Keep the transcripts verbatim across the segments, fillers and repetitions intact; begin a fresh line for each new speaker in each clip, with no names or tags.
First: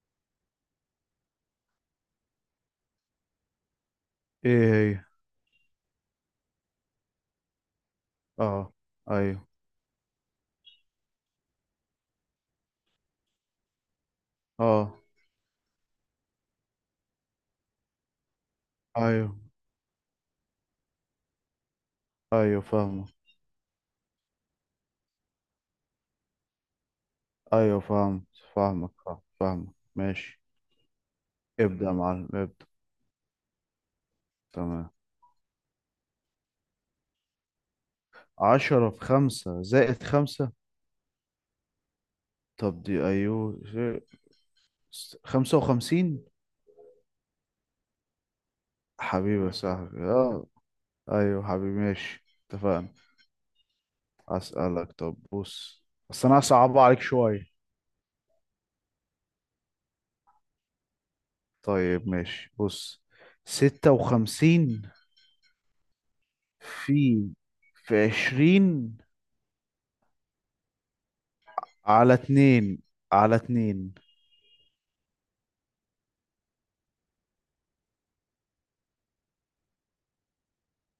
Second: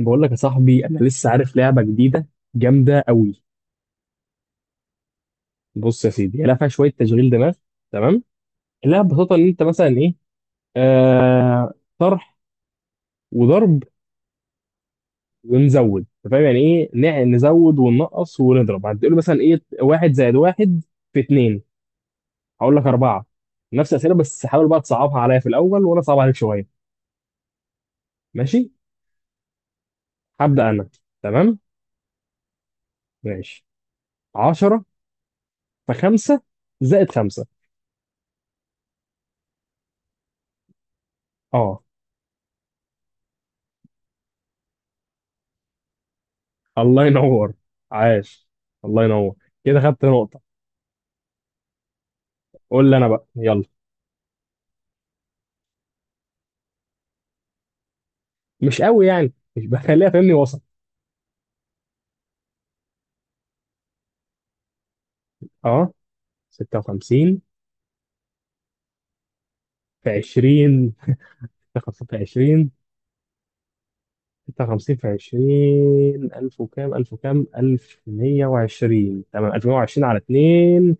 بقول لك يا صاحبي انا لسه عارف لعبه جديده جامده قوي.
ايه هي؟
بص يا سيدي هي لعبه فيها شويه تشغيل دماغ، تمام.
اه.
اللعبه ببساطه
ايوه.
ان انت مثلا ايه، آه طرح وضرب
اه.
ونزود. أنت فاهم يعني ايه، نع- نزود وننقص ونضرب. هتقول
ايوه.
مثلا ايه، واحد زائد واحد في اتنين،
ايوه
هقول لك
فاهمك.
اربعه. نفس الاسئله، بس حاول بقى تصعبها عليا في الاول وانا اصعب عليك شويه.
ايوه فاهمك
ماشي،
فاهمك فاهم- فاهمك ماشي.
هبدا انا. تمام،
ابدأ يا معلم، ابدأ.
ماشي. عشرة
تمام.
في خمسة زائد خمسة.
عشرة في خمسة زائد خمسة. طب دي ايوه زي- س- خمسة وخمسين.
الله ينور، عاش، الله ينور.
حبيبي يا
كده
صاحبي،
خدت نقطة.
اه. ايوه حبيبي، ماشي. اتفقنا.
قول لي أنا بقى، يلا.
اسألك، طب بص. بس انا هصعبها عليك شوية.
مش قوي يعني، مش بخليها فاهمني، وسط.
طيب ماشي، بص. ستة وخمسين
أه
في
ستة وخمسين
في عشرين،
في عشرين، ستة وخمسين
على
في عشرين،
اتنين، على اتنين.
ستة وخمسين في عشرين، ألف وكام، ألف وكام، ألف ومية وعشرين. تمام، ألف ومية وعشرين على اتنين.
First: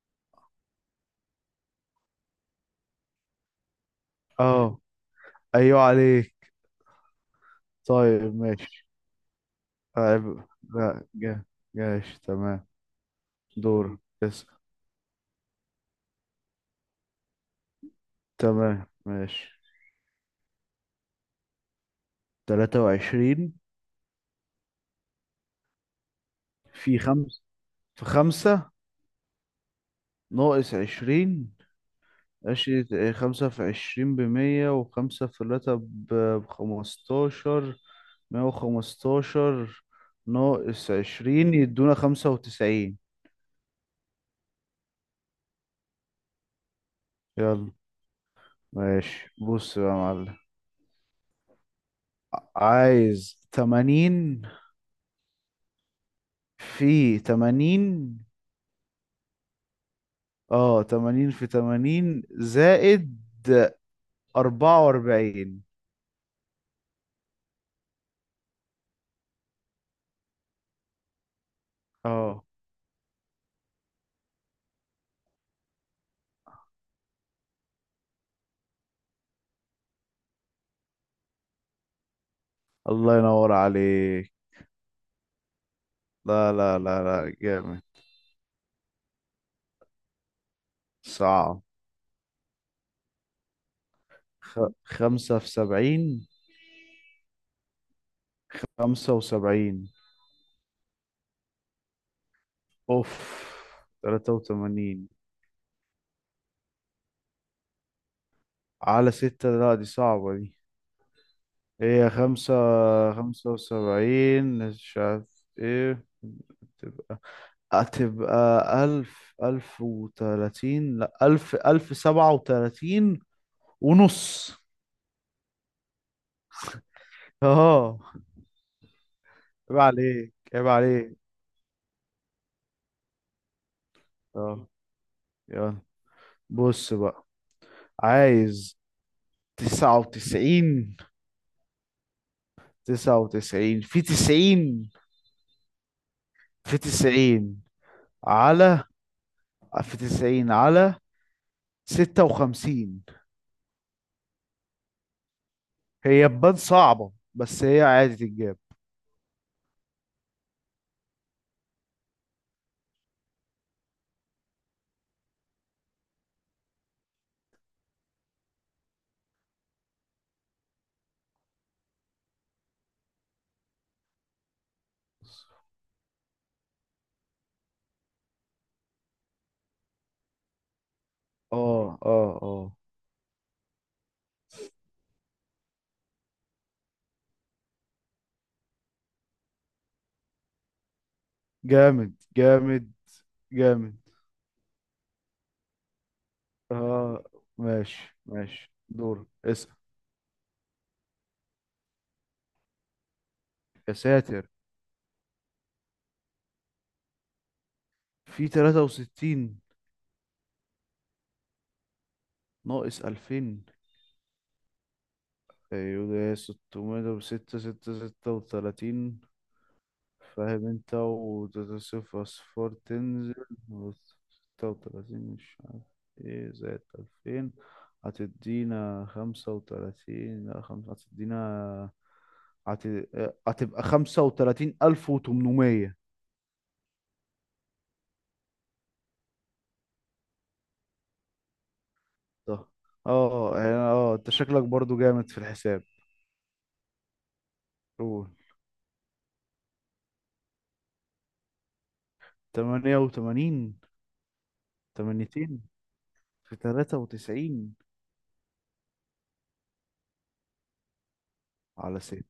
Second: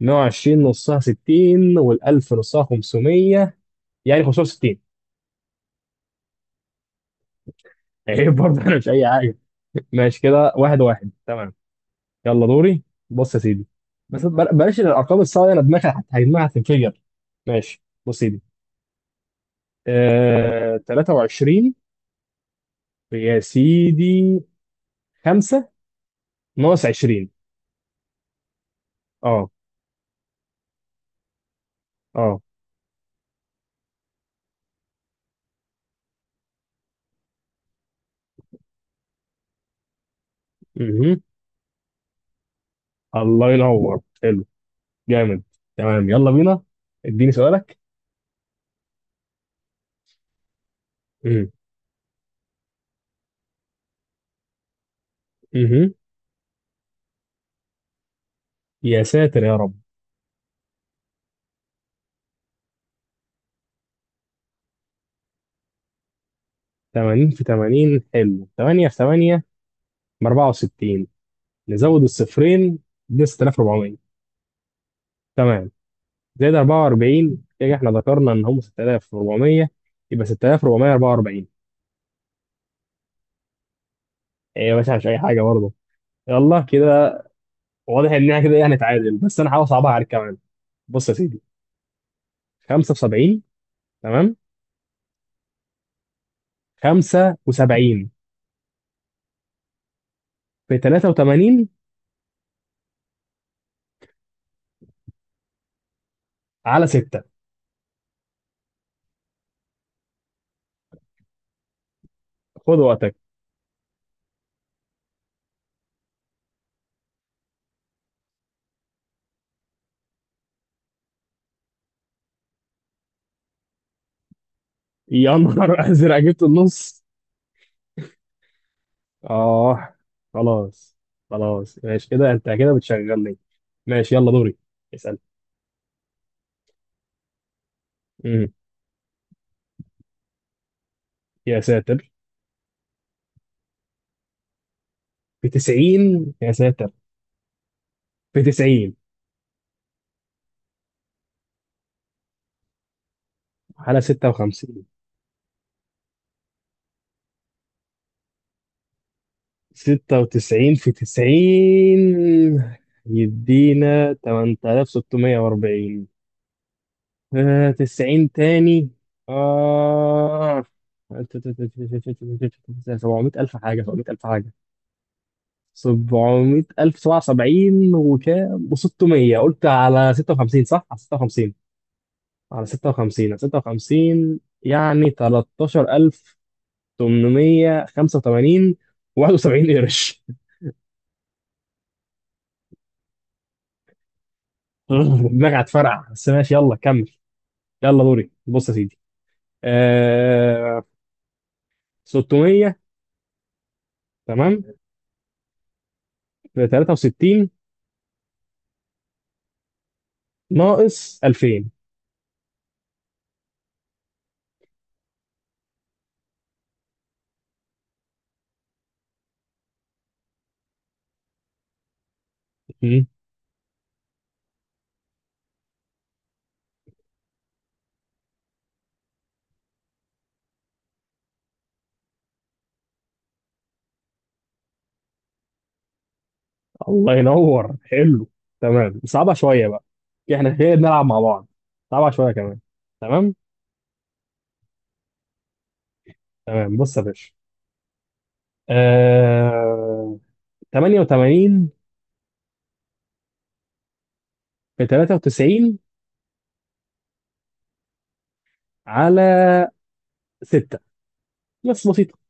مية وعشرين نصها ستين، وال1000 نصها خمسمية، يعني
اه،
خمسمية وستين.
ايوه عليك.
عيب
طيب
برضه، أنا
ماشي.
مش أي حاجة. ماشي
عيب.
كده، واحد
لا
واحد
جا-
تمام.
جاش.
يلا
تمام.
دوري. بص يا سيدي،
دور،
بس
اسأل.
بل- بلاش الارقام الصعبه دي، انا دماغي هت- هيجمعها هتنفجر. ماشي، بص يا سيدي.
تمام ماشي.
آه... تلاتة وعشرين
تلاتة
يا
وعشرين
سيدي، خمسة ناقص
في
عشرين.
خمس في خمسة،
اه،
ناقص عشرين.
اه.
عشرة، خمسة في عشرين بمية، وخمسة في تلاتة ب- بخمستاشر. مية وخمستاشر، ناقص
مهم.
عشرين يدونا خمسة وتسعين.
الله ينور، حلو، جامد. تمام، يلا بينا، اديني
يلا.
سؤالك.
ماشي، بص بقى يا معلم.
مهم.
عايز تمانين
مهم.
في تمانين،
يا ساتر يا رب.
اه تمانين في تمانين زائد أربعة وأربعين.
تمانين في تمانين، حلو. تمانية في ثمانية ب أربعة وستين، نزود
اه،
الصفرين ب ستة آلاف وأربعمية، تمام. زائد أربعة وأربعين، كده احنا ذكرنا ان هم ستة آلاف وأربعمية، يبقى ستة آلاف وأربعمية وأربعة وأربعين.
الله ينور عليك.
ايه بس مش اي حاجه برضه.
لا
يلا
لا
كده.
لا لا، جامد.
واضح ان احنا كده يعني تعادل، بس انا هحاول اصعبها عليك كمان. بص يا سيدي،
صعب.
خمسة وسبعين. تمام،
خ... خمسة في سبعين.
خمسة وسبعين
خمسة وسبعين،
في تلاتة وتمانين
أوف، تلاتة وتمانين،
على ستة.
على ستة. لا، دي صعبة دي. هي خمسة.
خد وقتك.
خمسة وسبعين، مش عارف ايه. تبقى هتبقى ألف، ألف وتلاتين، لأ ألف، ألف سبعة وتلاتين ونص.
يا نهار ازرق، جبت النص.
اه، عيب
اه.
عليك، عيب
خلاص،
عليك،
خلاص. ماشي كده، انت كده بتشغلني. ماشي، يلا دوري
اه.
اسال.
يلا، بص بقى.
امم
عايز تسعة وتسعين
يا ساتر.
تسعة وتسعين في تسعين
في تسعين، يا
في
ساتر،
تسعين
في
على
تسعين.
في تسعين على ستة وخمسين.
حالة ستة وخمسين.
هي تبان صعبة بس هي عادي تتجاب.
ستة وتسعين في تسعين يدينا تمانية آلاف وستمية وأربعين. آه تسعين تاني. آه سبعمية ألف حاجة، سبعمية ألف حاجة، سبعمية ألف سبعة وسبعين وكام، وستمية. قلت على ستة وخمسين صح؟ على ستة وخمسين،
اه، اه،
على
اه،
ستة وخمسين، على ستة وخمسين، يعني تلتاشر ألف وتمنمية وخمسة وتمانين وواحد وسبعين قرش.
جامد جامد جامد.
دماغي هتفرقع، بس ماشي، يلا كمل.
اه،
يلا
ماشي
دوري، بص
ماشي.
يا سيدي.
دور، اسأل.
آه ستمية،
يا ساتر.
تمام. في تلاتة وستين
في تلاتة وستين،
ناقص ألفين.
ناقص عشرين. ايوه، ستمائة وستة، ستمائة وستة وثلاثين. فاهم انت؟ و صفر، اصفار
مم.
تنزل، و ستة وتلاتين مش عارف ايه، زائد ألفان هتدينا خمسة وتلاتين، لا خمسة هتدينا، هت... هتبقى خمسة وتلاتين ألف وتمنمية.
الله ينور، حلو. تمام، صعبة شوية بقى. احنا كده بنلعب مع بعض. صعبة شوية كمان.
صح.
تمام،
اه، يعني، اه انت شكلك برضو جامد في الحساب.
تمام. بص يا باشا.
قول.
آه تمانية وتمانين
تمانية وتمانين.
في
اتنين وتمانين
تلاتة وتسعين
في ثلاثة وتسعين،
على ستة، بس
على
بسيطة.
ست.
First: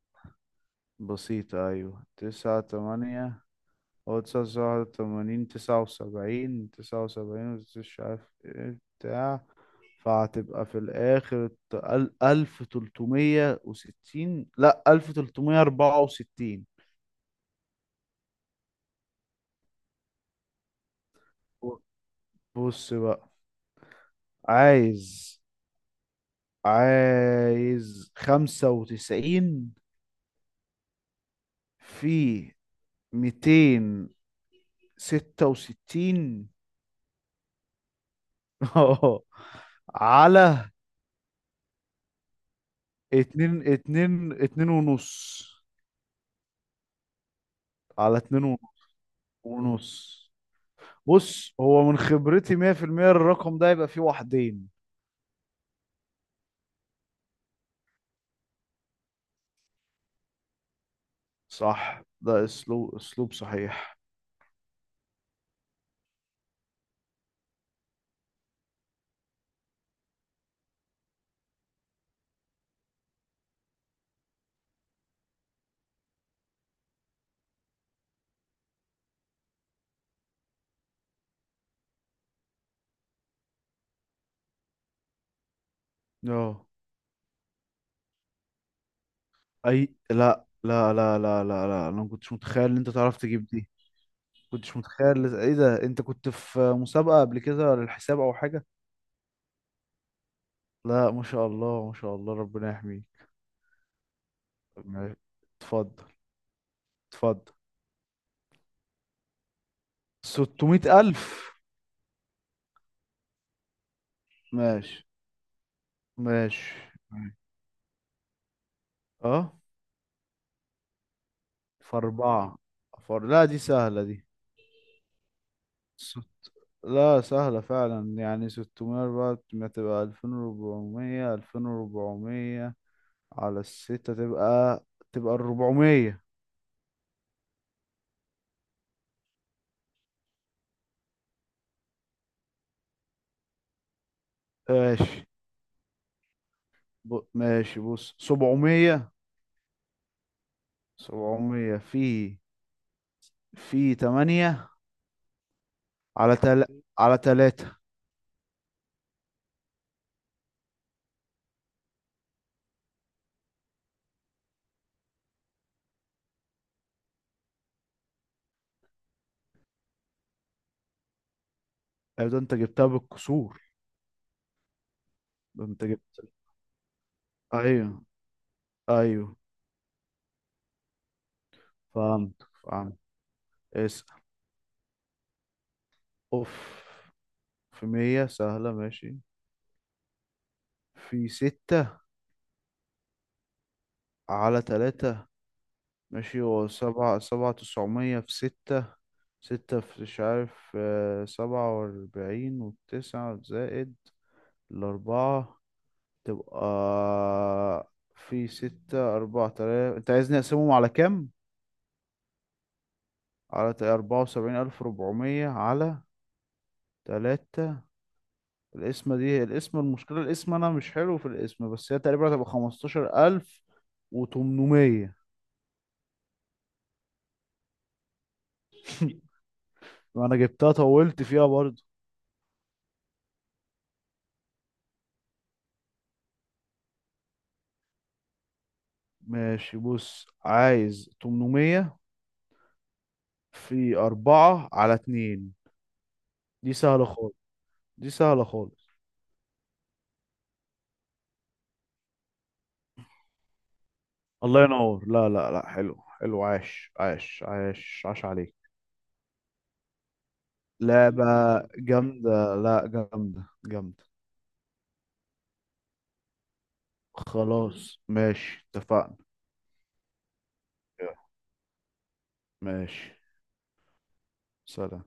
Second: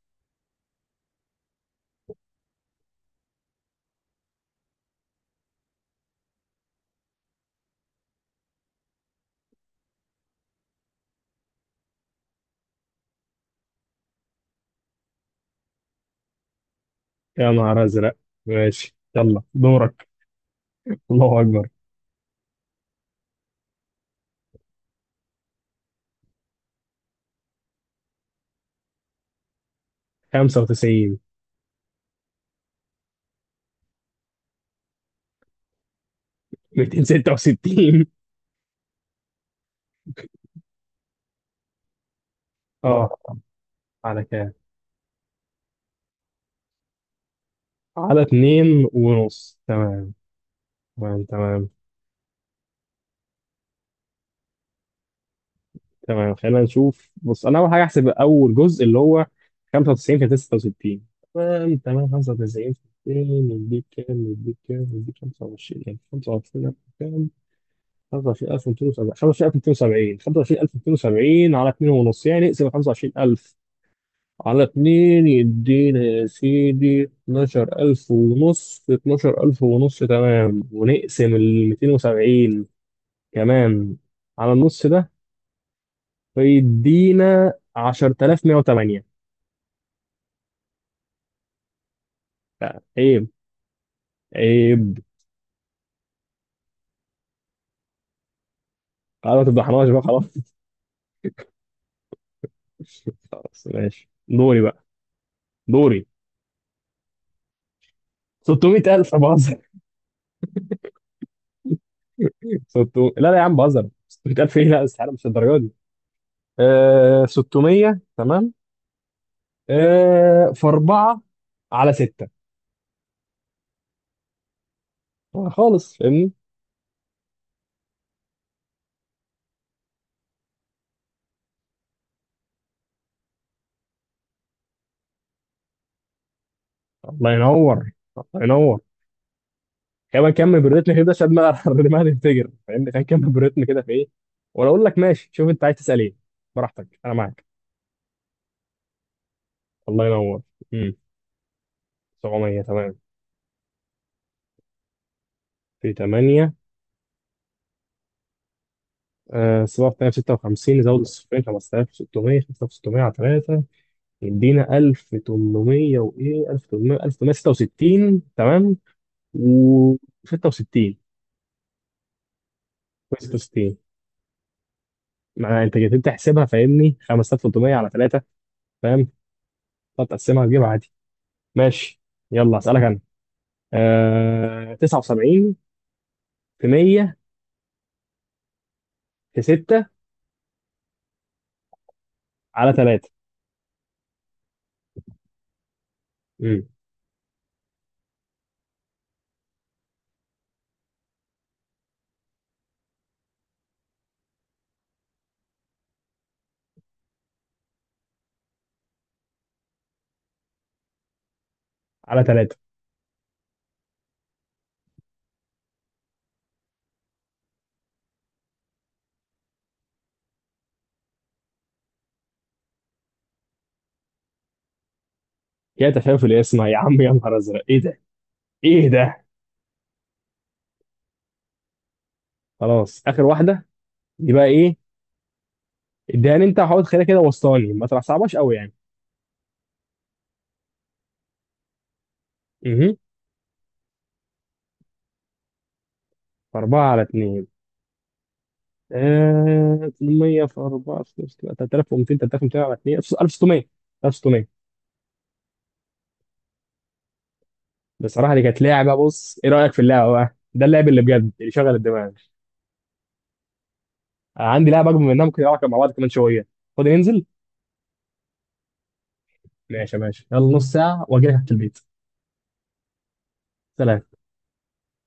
بسيطة، أيوة. تسعة تمانية. هو تسعة، واحد وتمانين، تسعة وسبعين، تسعة وسبعين، مش عارف ايه بتاع. فهتبقى في الآخر ت- ال- ألف تلتمية وستين، لأ ألف تلتمية أربعة وستين.
يا نهار أزرق. ماشي، يلا دورك. الله أكبر.
بص بقى، عايز عايز خمسة وتسعين
خمسة وتسعين
في ميتين ستة وستين،
مائتين وستة وستين.
اه، على
اه،
اتنين
على
اتنين
كام؟
اتنين ونص، على
على
اتنين
اتنين ونص، تمام.
ونص.
تمام،
بص،
تمام،
هو من خبرتي مية في المية، الرقم ده يبقى فيه واحدين.
تمام. خلينا نشوف. بص، انا اول حاجه احسب اول جزء، اللي هو خمسة وتسعين في ستة وستين. تمام،
صح،
تمام.
ده
خمسة وتسعين في
اسلوب اسلوب
ميتين يديك
صحيح.
كام، يديك كام، يديك خمسة وعشرين ألف، خمسة وعشرين ألف. كام؟ خمسة وعشرين ألف وميتين وسبعين، خمسة وعشرين ألف وميتين وسبعين. خمسة وعشرين ألف وميتين وسبعين على اتنين ونص، يعني اقسم خمسة وعشرين ألف على اتنين يدينا يا سيدي اتناشر ألف ونص، اتناشر ألف ونص، تمام. ونقسم الميتين وسبعين كمان على النص ده،
اه.
فيدينا عشرة آلاف مية وتمانية.
اي، لا لا لا لا لا لا، انا ما كنتش متخيل ان
لا،
انت تعرف
عيب،
تجيب دي. كنتش
عيب.
متخيل، ايه ده، انت كنت في مسابقة قبل كده للحساب او حاجة؟
خلاص ما تفضحناش بقى، خلاص.
لا، ما شاء الله، ما شاء الله، ربنا يحميك.
خلاص، ماشي، دوري بقى،
ماشي. اتفضل،
دوري.
اتفضل.
ستمية ألف، بهزر.
ستمائة ألف.
ستمية، لا لا يا عم بهزر، ستمية ألف ايه، لا
ماشي
استحاله مش الدرجه دي.
ماشي.
آه
ماشي.
ستمية، تمام.
اه،
آه في أربعة على
في
ستة.
أربعة. فر... لا، دي سهلة دي.
خالص،
س-
فاهمني.
لا، سهلة فعلا، يعني ستمائة بقى، تبقى ألفين وأربعمائة. ألفين وأربعمية على الستة، تبقى، تبقى أربعمية.
الله ينور، الله ينور. كمان كمل بالريتم كده، ساب ما الرماية تنفجر، فاهمني، كان كمل بالريتم كده. في ايه، ولا اقول لك؟
ماشي.
ماشي، شوف انت عايز تسال ايه، براحتك، انا
ب...
معاك.
ماشي، بص، سبعمائة.
الله ينور. امم
سبعمية في
سبعمية، تمام.
في ثمانية،
في
على
تمانية.
تل... على تلاتة.
آه صفر تاني، ستة وخمسين، زود الصفرين خمسة آلاف وستمية. خمسة آلاف وستمية على تلاتة يدينا ألف وتمنمية وايه، ألف وتمنمية، ألف وتمنمية وستة وستين. تمام. وستة وستين،
ايوه، ده انت جبتها بالكسور.
ستة وستين. ما
ده
انت
انت
جيت انت
جبت.
تحسبها، فاهمني، خمسة آلاف وثلاثمائة على
ايوه.
تلاتة. فاهم،
ايوه،
هتقسمها تجيبها. ماشي،
فهمت
يلا اسالك
فهمت.
انا.
اسأل.
آه... تسعة وسبعين
اوف.
في مية
في مية، سهلة ماشي.
في ستة
في ستة،
على تلاتة.
على تلاتة. ماشي. هو
امم
سبعة، سبعة تسعمية في ستة، ستة في مش عارف، آه، سبعة وأربعين وتسعة، زائد الأربعة، تبقى في ستة، أربعة تلاتة. أنت عايزني أقسمهم على كام؟
على تلاتة.
على أربعة وسبعين ألف ربعمية، على تلاتة. الاسم دي، الاسم المشكلة الاسم، أنا مش حلو في الاسم، بس هي تقريبا هتبقى خمستاشر ألف وتمنمية.
يا تفاؤل، يا اسمع يا عم، يا نهار ازرق، ايه ده؟ ايه ده؟
وأنا جبتها، طولت فيها برضو.
خلاص، اخر واحده. دي بقى ايه؟ اديها لي انت، وحاول تخليها كده وسطاني، ما تصعبهاش قوي يعني.
ماشي بص، عايز تمنمية
امم
في أربعة، على اتنين. دي
أربعة على
سهلة خالص.
اتنين.
دي سهلة خالص.
آه... تمنمية في أربعة في تلاتة آلاف وميتين. تلاتة آلاف وميتين على اتنين، ألف وستمية. ألف وستمية.
الله ينور. لا لا لا، حلو حلو، عاش عاش عاش عاش
بصراحه دي
عليك.
كانت لعبه. بص، ايه رايك في اللعبه بقى؟ ده اللعب اللي
لعبة
بجد، اللي شغل الدماغ.
جامدة، لا، جامدة جامدة.
عندي لعبه اكبر منها، ممكن نلعبها مع بعض كمان شويه. فاضي ننزل؟
خلاص ماشي، اتفقنا.
ماشي، ماشي. يلا، نص ساعه واجي لك تحت البيت.
ماشي.
سلام.
سلام.